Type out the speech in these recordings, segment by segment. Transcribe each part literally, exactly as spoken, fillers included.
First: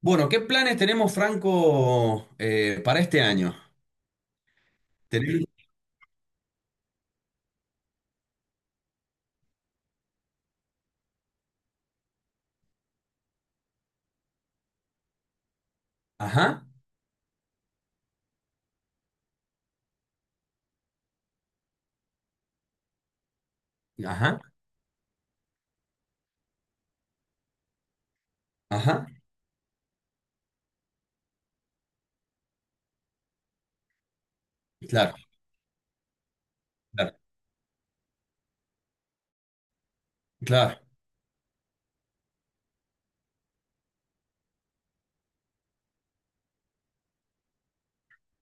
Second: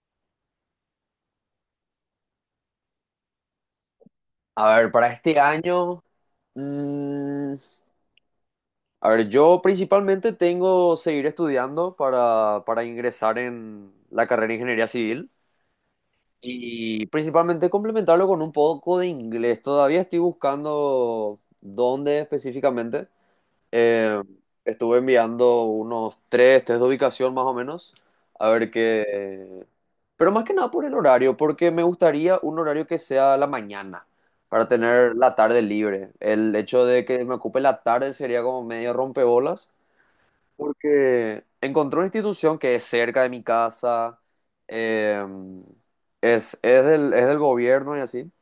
Bueno, ¿qué planes tenemos, Franco, eh, para este año? A ver, para este Tenemos- año, mm, a ver, yo principalmente tengo seguir estudiando para, para ingresar en la carrera de ingeniería civil Ajá, y principalmente complementarlo con un poco de inglés. Todavía estoy buscando dónde específicamente, eh, ajá, estuve enviando unos tres test de ubicación más o menos, a ver ajá. qué... Pero más que nada por el horario, porque me gustaría un horario que sea la mañana, para tener Claro, la tarde libre. El hecho de claro, que me ocupe la tarde sería como medio rompebolas, claro. porque encontré una institución que es cerca de mi casa, eh, es, es del, es del gobierno y así.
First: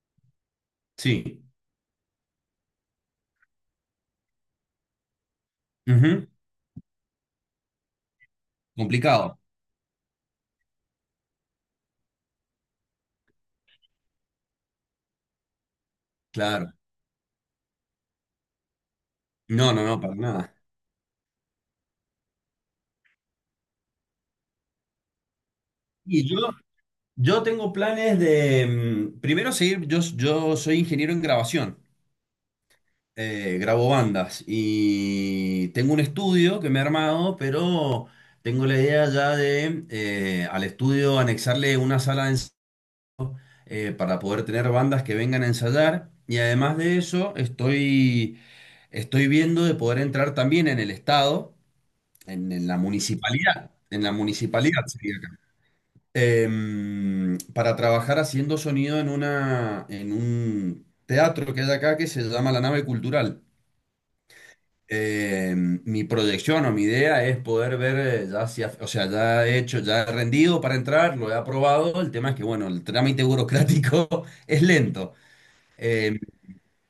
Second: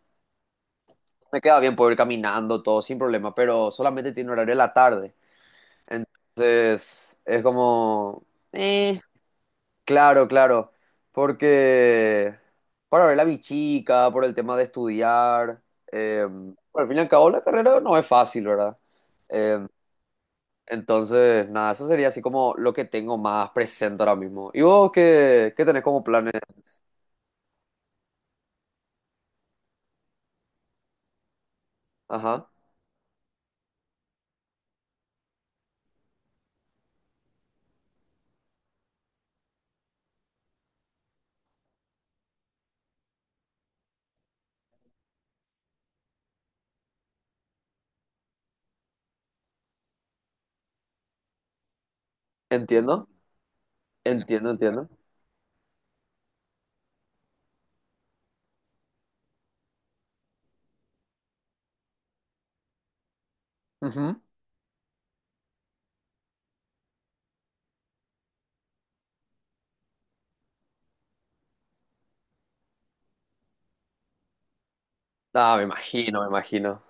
Me Sí. queda bien poder ir caminando, todo sin problema, pero solamente tiene horario en la tarde. Ujú. Entonces, es como, eh, Complicado. claro, claro, porque para ver a mi chica, por el tema de estudiar, eh, bueno, Claro. al fin y al cabo la carrera no es fácil, ¿verdad? Eh, No, no, no, para nada. entonces, nada, eso sería así como lo que tengo más presente ahora mismo. ¿Y vos qué, qué tenés como Y planes? yo, yo tengo planes de, mm, primero seguir, yo, yo soy ingeniero en grabación. Ajá, eh, Grabo bandas y tengo un estudio que me he armado, pero tengo la idea ya de eh, al estudio anexarle una sala de eh, para poder tener bandas que vengan a ensayar. Y además de eso, estoy, estoy viendo de poder entrar también en el Estado, en, en la entiendo, municipalidad, en la entiendo, municipalidad entiendo. sería acá, em, para trabajar haciendo sonido en una, en un teatro que hay acá que se llama La Nave Cultural. Ujú. Em, mi proyección o mi idea es poder ver, eh, ya si af- o sea, ya he hecho, ya he rendido para entrar, lo he aprobado. El tema es que, bueno, el trámite burocrático es lento. Ah, me Eh, imagino, me imagino.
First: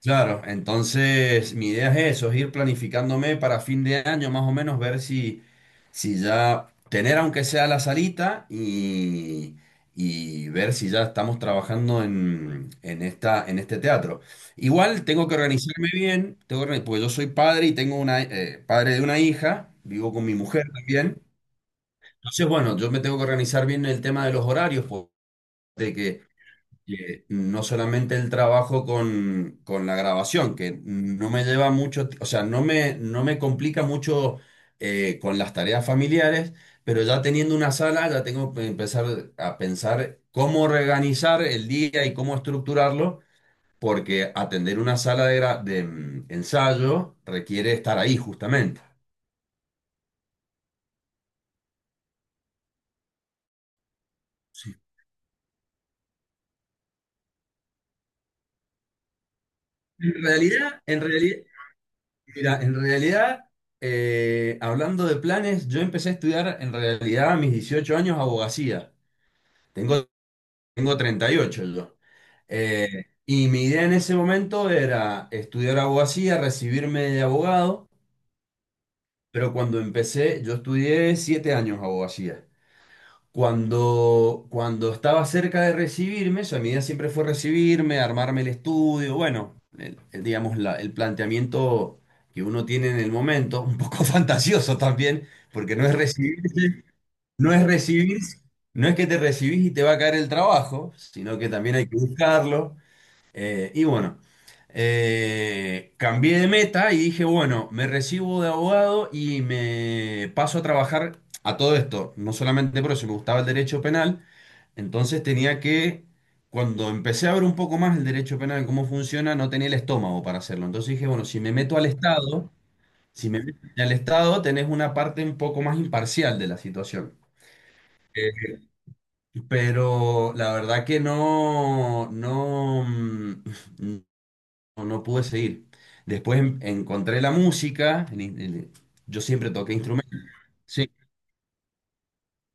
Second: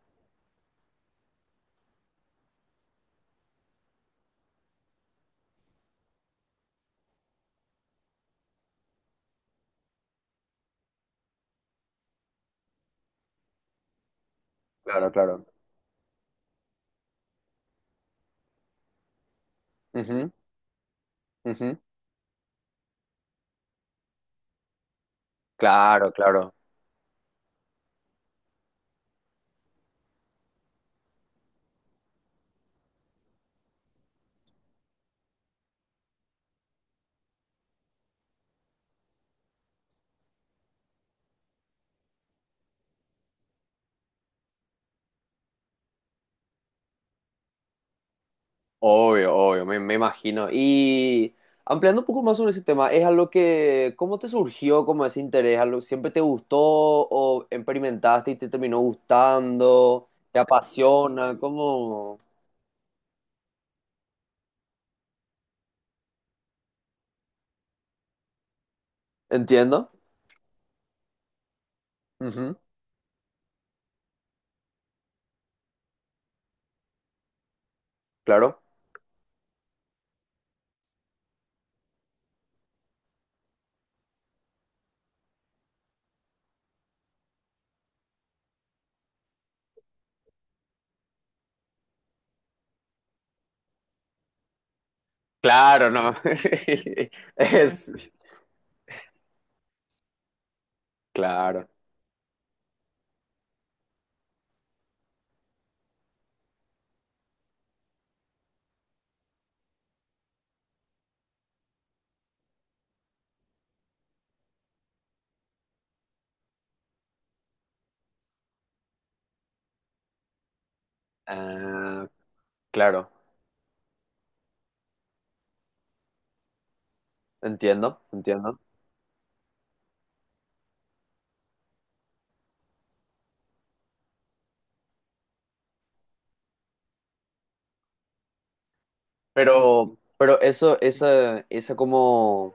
Claro, entonces mi idea es eso, es ir planificándome para fin de año más o menos, ver si, si ya tener aunque sea la salita y, y ver si ya estamos trabajando en, en esta, en este teatro. Igual Claro, tengo que claro. organizarme bien, tengo que organi- porque yo soy padre y tengo una, eh, padre de una hija, vivo con Ujú, mi mujer también. ujú. Entonces, bueno, yo me tengo que organizar bien el tema de los horarios, pues, de Claro, que claro. eh, no solamente el trabajo con, con la grabación, que no me lleva mucho, ti- o sea, no me, no me complica mucho eh, con las tareas familiares, pero ya teniendo una sala, ya tengo que empezar a pensar cómo organizar el día y cómo estructurarlo, porque atender una sala de, gra- de mm, ensayo requiere estar ahí justamente. Obvio, obvio, me, me imagino. Y ampliando un poco más sobre ese tema, ¿es algo que, cómo te surgió como ese interés? ¿Algo siempre te gustó o experimentaste y te terminó gustando? En ¿Te realidad, en apasiona? realidad, ¿Cómo? Mira, en realidad, eh, hablando de planes, yo empecé a estudiar en realidad a mis dieciocho años abogacía. Entiendo. Tengo, tengo treinta y ocho yo. Ujú, Eh, y mi idea en ese momento era estudiar abogacía, recibirme de abogado, claro. pero cuando empecé, yo estudié siete años abogacía. Cuando, cuando estaba cerca de recibirme, o sea, mi idea siempre fue recibirme, armarme el estudio, bueno, el- el, digamos, la- el planteamiento que uno tiene en el momento, un poco fantasioso también, porque no Claro, es no. recibir, no es Es, recibir, no es que te recibís y te va a caer el trabajo, sino que claro. también hay que buscarlo. Eh, y bueno, eh, cambié de meta y dije, bueno, me recibo de abogado y me paso a trabajar a todo esto, no solamente por eso, me gustaba el derecho penal, entonces tenía que, cuando empecé a ver un poco más el derecho penal, cómo funciona, no tenía el estómago para hacerlo. Entonces dije, bueno, si me meto al Ah, Estado, claro. si me meto al Estado, tenés una parte un poco más imparcial de la situación. Entiendo, Eh, entiendo. pero la verdad que no, no, mm, no, no pude seguir. Después en- encontré la música, el in- el- yo siempre toqué Pero, instrumentos. pero eso, Sí, esa, esa como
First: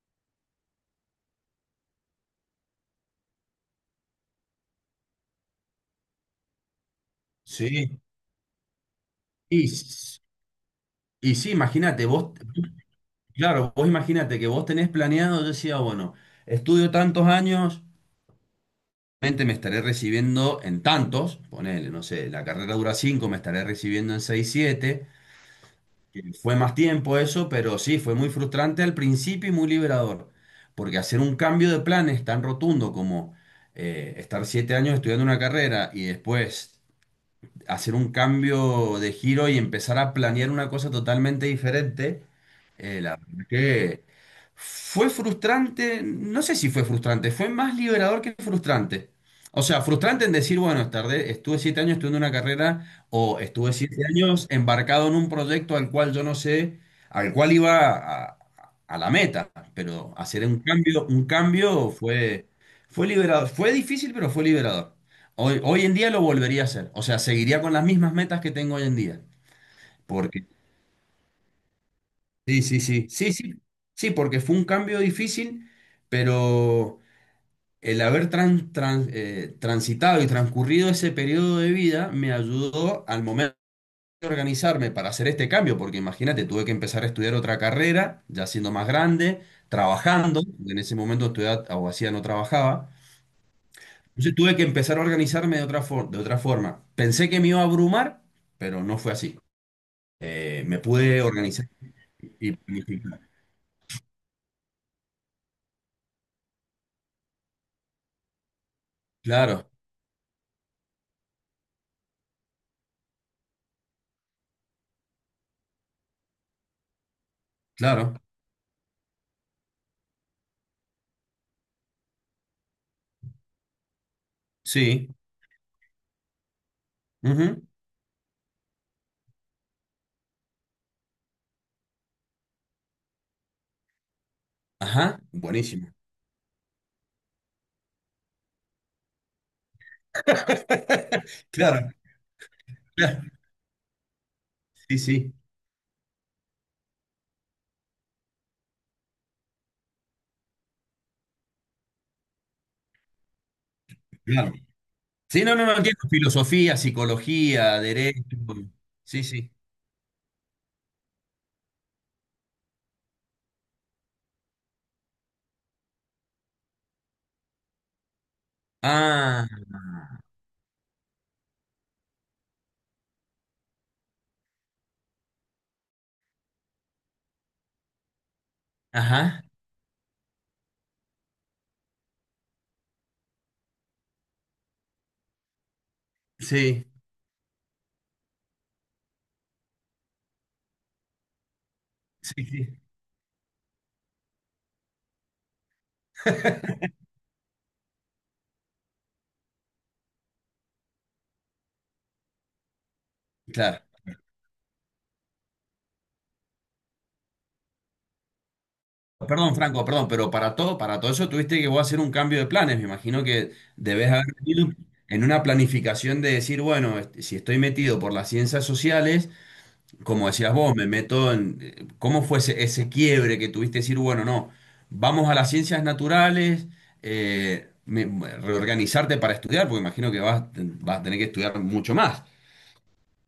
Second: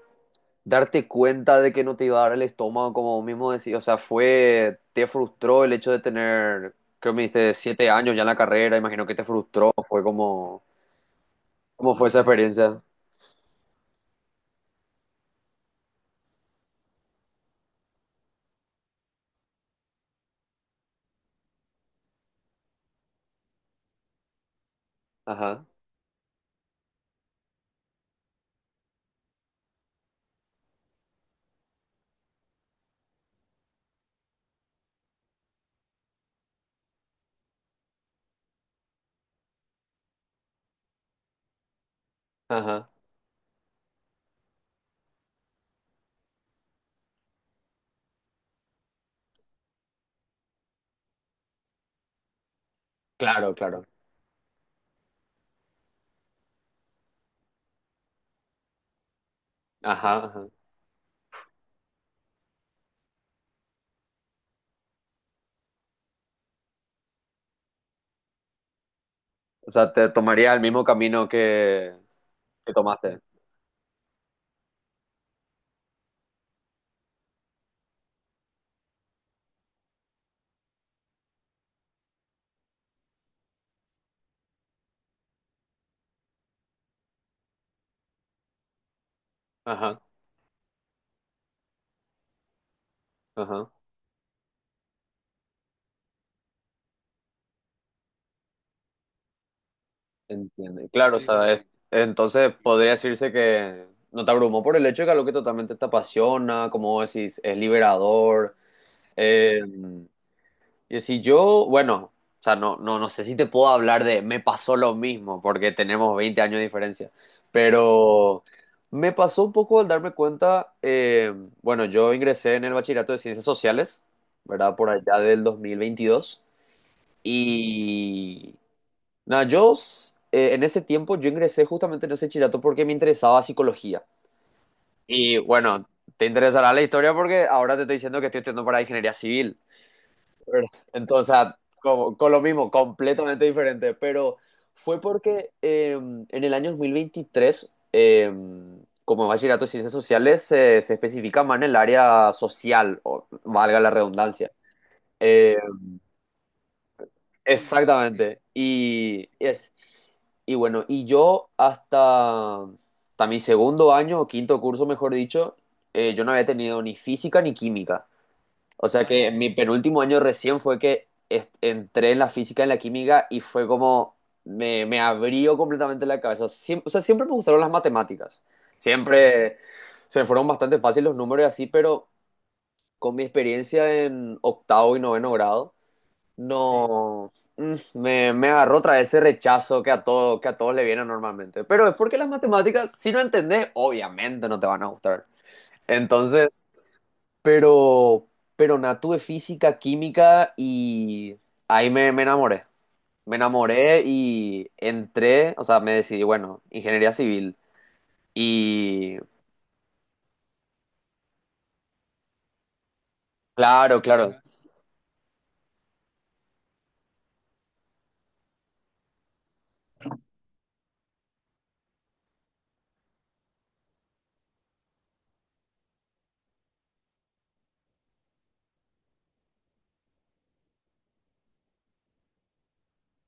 darte cuenta de que no te iba a dar el estómago, como vos mismo decís, o sea, fue, te frustró el hecho de tener, creo que me dijiste, siete sí. años ya en la carrera, imagino que te Y, frustró, fue s- como, y sí, ¿cómo imagínate, fue esa vos. experiencia? Claro, vos imagínate que vos tenés planeado, yo decía, bueno, estudio tantos años, mente me estaré recibiendo en tantos, ponele, no sé, la carrera dura cinco, me estaré recibiendo en seis, siete, Ajá, que fue más tiempo eso, pero sí, fue muy frustrante al principio y muy liberador, porque hacer un cambio de planes tan rotundo como eh, estar siete años estudiando una carrera y después hacer un cambio de giro y empezar a planear una cosa totalmente diferente. ajá, Eh, la verdad que fue frustrante, no sé si fue frustrante, fue más liberador que frustrante. O sea, frustrante en decir, bueno, tardé, estuve siete años estudiando una carrera o estuve siete años embarcado en un proyecto al cual yo no sé, al cual iba a, a la meta, pero ajá, hacer ajá. un cambio, un cambio fue, fue liberador, fue difícil, pero fue liberador. Hoy, hoy en día lo volvería a hacer. O sea, seguiría con las mismas metas que tengo hoy en día. O sea, te Porque, tomaría el mismo camino que, sí, que sí, sí, tomaste. sí, sí, sí, porque fue un cambio difícil, pero el haber tran- tran- eh, transitado y transcurrido ese periodo de vida me ayudó al momento de organizarme para hacer este cambio, porque imagínate, tuve que empezar a estudiar otra carrera, ya siendo más grande, Ajá, trabajando, porque en ese momento estudiaba abogacía, no trabajaba. ajá. Entonces tuve que empezar a organizarme de otra for- de otra forma. Pensé que me iba a abrumar, pero no fue así. Eh, me Entiende. Claro, o pude sí, sí, sea, es- organizar y entonces podría planificar. decirse que no te abrumó por el hecho de que algo que totalmente te apasiona, como vos decís, es liberador. Eh, Claro, y si yo, bueno, o sea, no, no, no sé si te puedo hablar de me pasó lo mismo, porque tenemos veinte años de diferencia, claro, pero me pasó un poco al darme cuenta, eh, bueno, yo ingresé en el bachillerato de ciencias sociales, ¿verdad? Por sí. allá del dos mil veintidós. Ujú, Y nada, yo s- eh, en ese tiempo yo ingresé justamente en ese chillato porque me interesaba psicología. ajá, Y bueno, buenísimo. te interesará la historia porque ahora te estoy diciendo que estoy estudiando para ingeniería civil, ¿verdad? Entonces, Claro, como- con lo mismo, claro, completamente diferente. Pero sí, fue sí, porque eh, en el año dos mil veintitrés, eh, como bachillerato de ciencias sociales, se se especifica más en el área social, o valga la redundancia. claro. Sí, no, Eh, no, no entiendo. Filosofía, psicología, derecho. exactamente. Sí, Y sí. es. Y bueno, y yo hasta, hasta mi segundo año o quinto curso, mejor dicho, eh, yo no había tenido ni física ni química. O sea que en Ah, mi penúltimo año recién fue que est- entré en la física y en la química y fue como me, me abrió completamente la cabeza. Siem- o sea, siempre me gustaron las matemáticas. ajá, Siempre se me fueron bastante fáciles los números y así, pero con mi experiencia en octavo y noveno grado sí, no, mm, me, me agarró otra vez ese rechazo que a todo, que a todos le viene normalmente. Pero es porque las sí, sí, matemáticas, si no entendés, obviamente no te van a gustar. Entonces, pero, pero nada, tuve física, química y ahí me, me enamoré. Me claro. enamoré y entré, o sea, me decidí, bueno, ingeniería civil. Y Perdón, Franco, perdón, pero para todo, para todo eso tuviste que vos hacer un cambio de planes. Me imagino que claro, debes haber claro. venido en una planificación de decir, bueno, este, si estoy metido por las ciencias sociales, como decías vos, me meto en cómo fue ese, ese quiebre que tuviste decir, bueno, no, vamos a las ciencias naturales, eh, me- reorganizarte para estudiar, porque imagino que vas, vas a tener que estudiar mucho más.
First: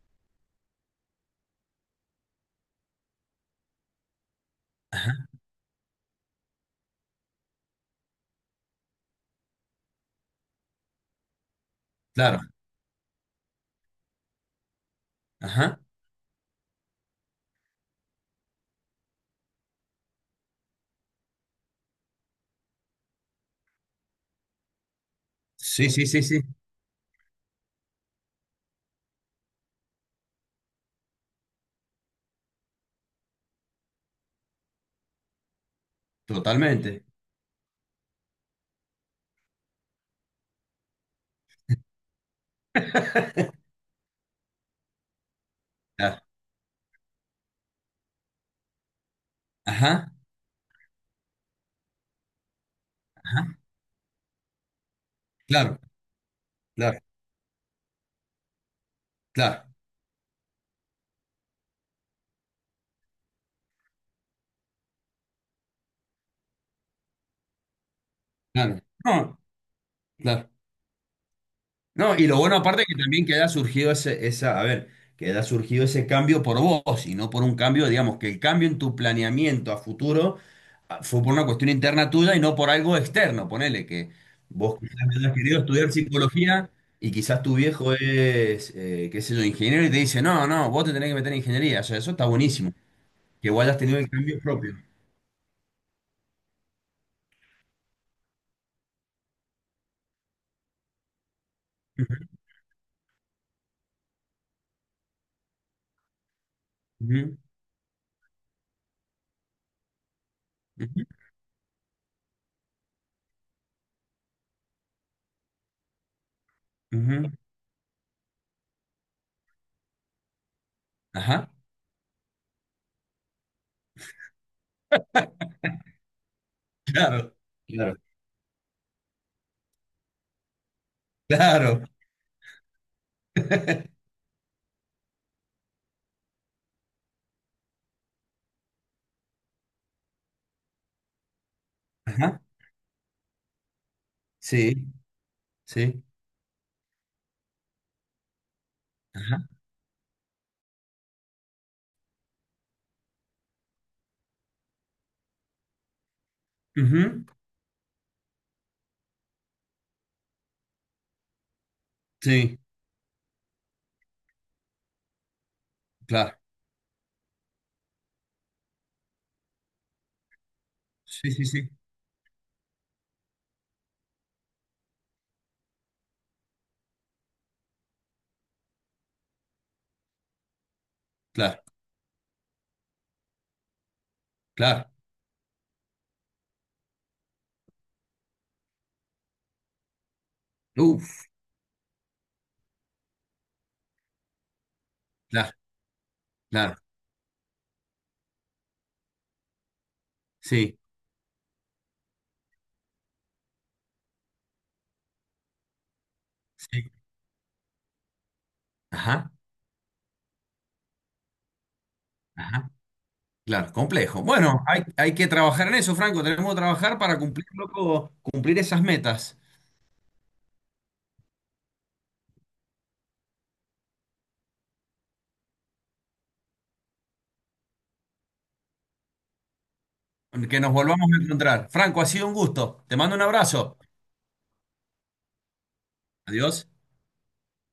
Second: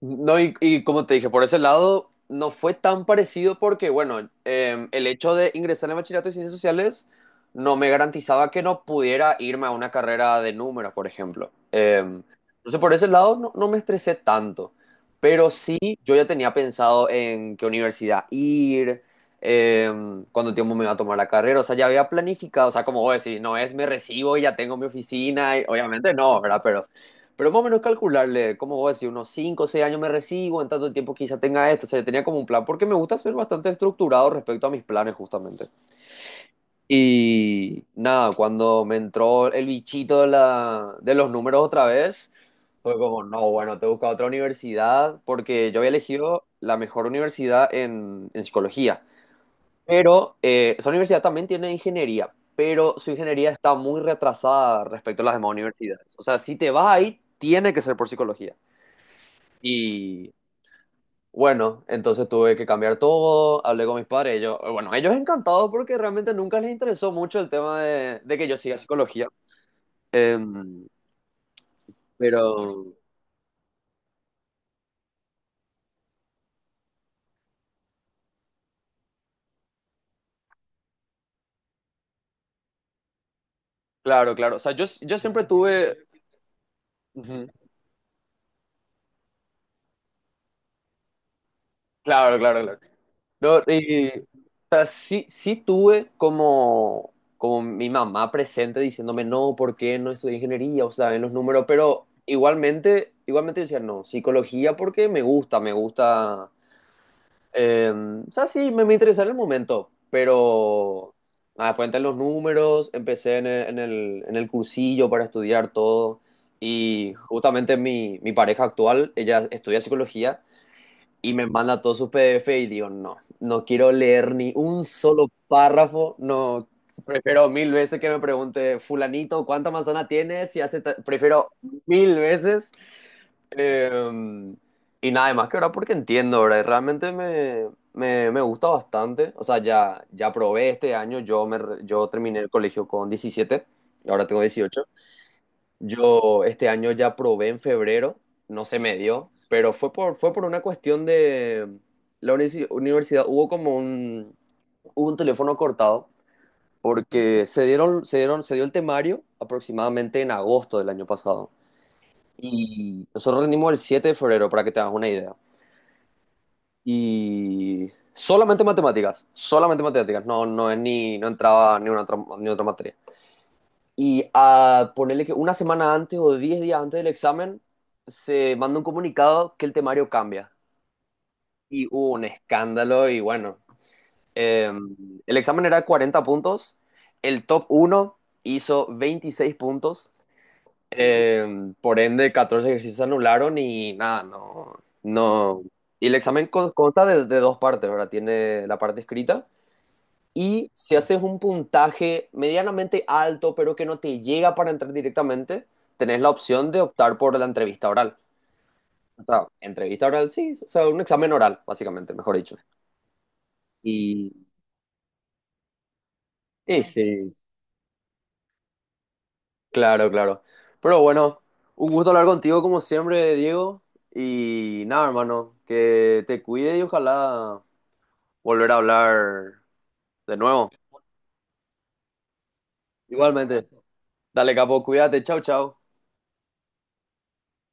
No, y, y como te dije, por ese lado no fue tan parecido porque, bueno, eh, el hecho de ingresar en bachillerato de ciencias sociales no me garantizaba que no pudiera irme a una carrera de números, por ejemplo. Eh, Claro. entonces, por ese lado no, no me estresé tanto, pero sí Ajá. yo ya tenía pensado en qué universidad ir, eh, cuánto tiempo me iba a tomar la carrera, o sea, ya había planificado, o sea, como vos decís, no es me recibo y ya tengo mi oficina, y Sí, sí, obviamente sí, no, sí. ¿verdad? Pero pero más o menos calcularle, como vos decís, unos cinco o seis años me recibo, en tanto tiempo quizá tenga esto. O sea, yo tenía como un plan, porque me gusta ser bastante estructurado respecto a mis planes, justamente. Totalmente. Y nada, cuando me entró el bichito de, la, de los números otra vez, fue como, no, bueno, te busco otra universidad, porque yo había Claro. elegido la mejor universidad en, en psicología. Ajá. Pero eh, esa universidad también tiene ingeniería, pero su Ajá. ingeniería está muy retrasada respecto a las demás Claro, universidades. O sea, si te vas claro, ahí, tiene que ser por psicología. claro, Y bueno, entonces tuve que cambiar todo, hablé con mis padres, ellos, bueno, ellos encantados porque realmente nunca les interesó mucho el tema de, de que yo siga claro. psicología. No, claro. Em, No, y lo bueno aparte es pero, que también que haya surgido ese, esa, a ver, que haya surgido ese cambio por vos y no por un cambio, digamos, que el cambio en tu planeamiento a futuro fue por una cuestión interna tuya y no por algo externo. Ponele que claro, claro, o sea, vos yo, quizás yo hayas siempre querido estudiar tuve, psicología y quizás ujú, tu viejo es, eh, qué sé yo, ingeniero y te dice, no, no, vos te tenés que meter en ingeniería. O sea, eso está claro, claro, buenísimo. claro. Que No, vos hayas tenido y, el o cambio propio. sea, sí, sí tuve como, como mi mamá presente diciéndome, no, ¿por qué no estudié ingeniería? O sea, en los números, pero igualmente, igualmente yo decía, no, psicología porque me gusta, me gusta. Ujú, Eh, o sea, sí, me, me interesaba en el momento, ujú, pero nada, después entré en los números, empecé en el, en el, en el cursillo para estudiar todo y ujú. justamente mi, mi pareja actual, ella estudia psicología y me Ajá, manda todos sus P D F y digo, no, no quiero leer ni un solo párrafo, no, claro, prefiero mil claro, veces que me pregunte fulanito cuánta manzana tienes y hace, ta-?". Prefiero claro. mil veces. Em, y nada más que ahora porque entiendo, ahora realmente me, me, me gusta bastante. O sea, ya, ya probé este año, yo, me, re- yo terminé Ajá, el colegio con diecisiete y ahora tengo sí, dieciocho. sí, Yo este año ya probé en febrero, no se me dio, ajá, pero fue por, fue por una cuestión de la unici- universidad. Hubo como un, hubo un teléfono cortado ujú, porque se dieron, se dieron, se dio el temario aproximadamente en agosto del año pasado. sí, Y nosotros rendimos el siete de febrero, para que te hagas una idea. claro, Y solamente matemáticas, solamente matemáticas, no, no, es ni, no sí, sí, sí, entraba ni una otra, ni otra materia. Y a ponerle que una semana antes o diez días antes del examen se manda un comunicado que el temario cambia. claro, Y hubo un escándalo y bueno, eh, claro, el examen era de cuarenta puntos, el top uno hizo veintiséis puntos, uf, eh, por ende, catorce ejercicios se anularon y nada, no, claro, no. Y el examen con- claro, consta de, de dos partes, ¿verdad? Tiene la parte escrita y sí, si haces un puntaje medianamente alto, pero que no te llega para entrar directamente, tenés la opción de sí, optar por la entrevista oral. O ajá, sea, entrevista oral, sí, o sea, un examen oral, básicamente, mejor dicho. ajá. Claro, complejo. Y, Bueno, hay, hay que trabajar en eso, Franco. Tenemos que y trabajar para sí, cumplir, loco, cumplir esas metas. claro, claro. Pero bueno, un gusto hablar contigo como siempre, Diego. Y nada, hermano, que te cuide y ojalá volver a hablar de Que nuevo. nos volvamos a encontrar. Franco, ha sido un gusto. Te mando un Igualmente. abrazo. Dale, capo, cuídate. Chau, chau. Adiós.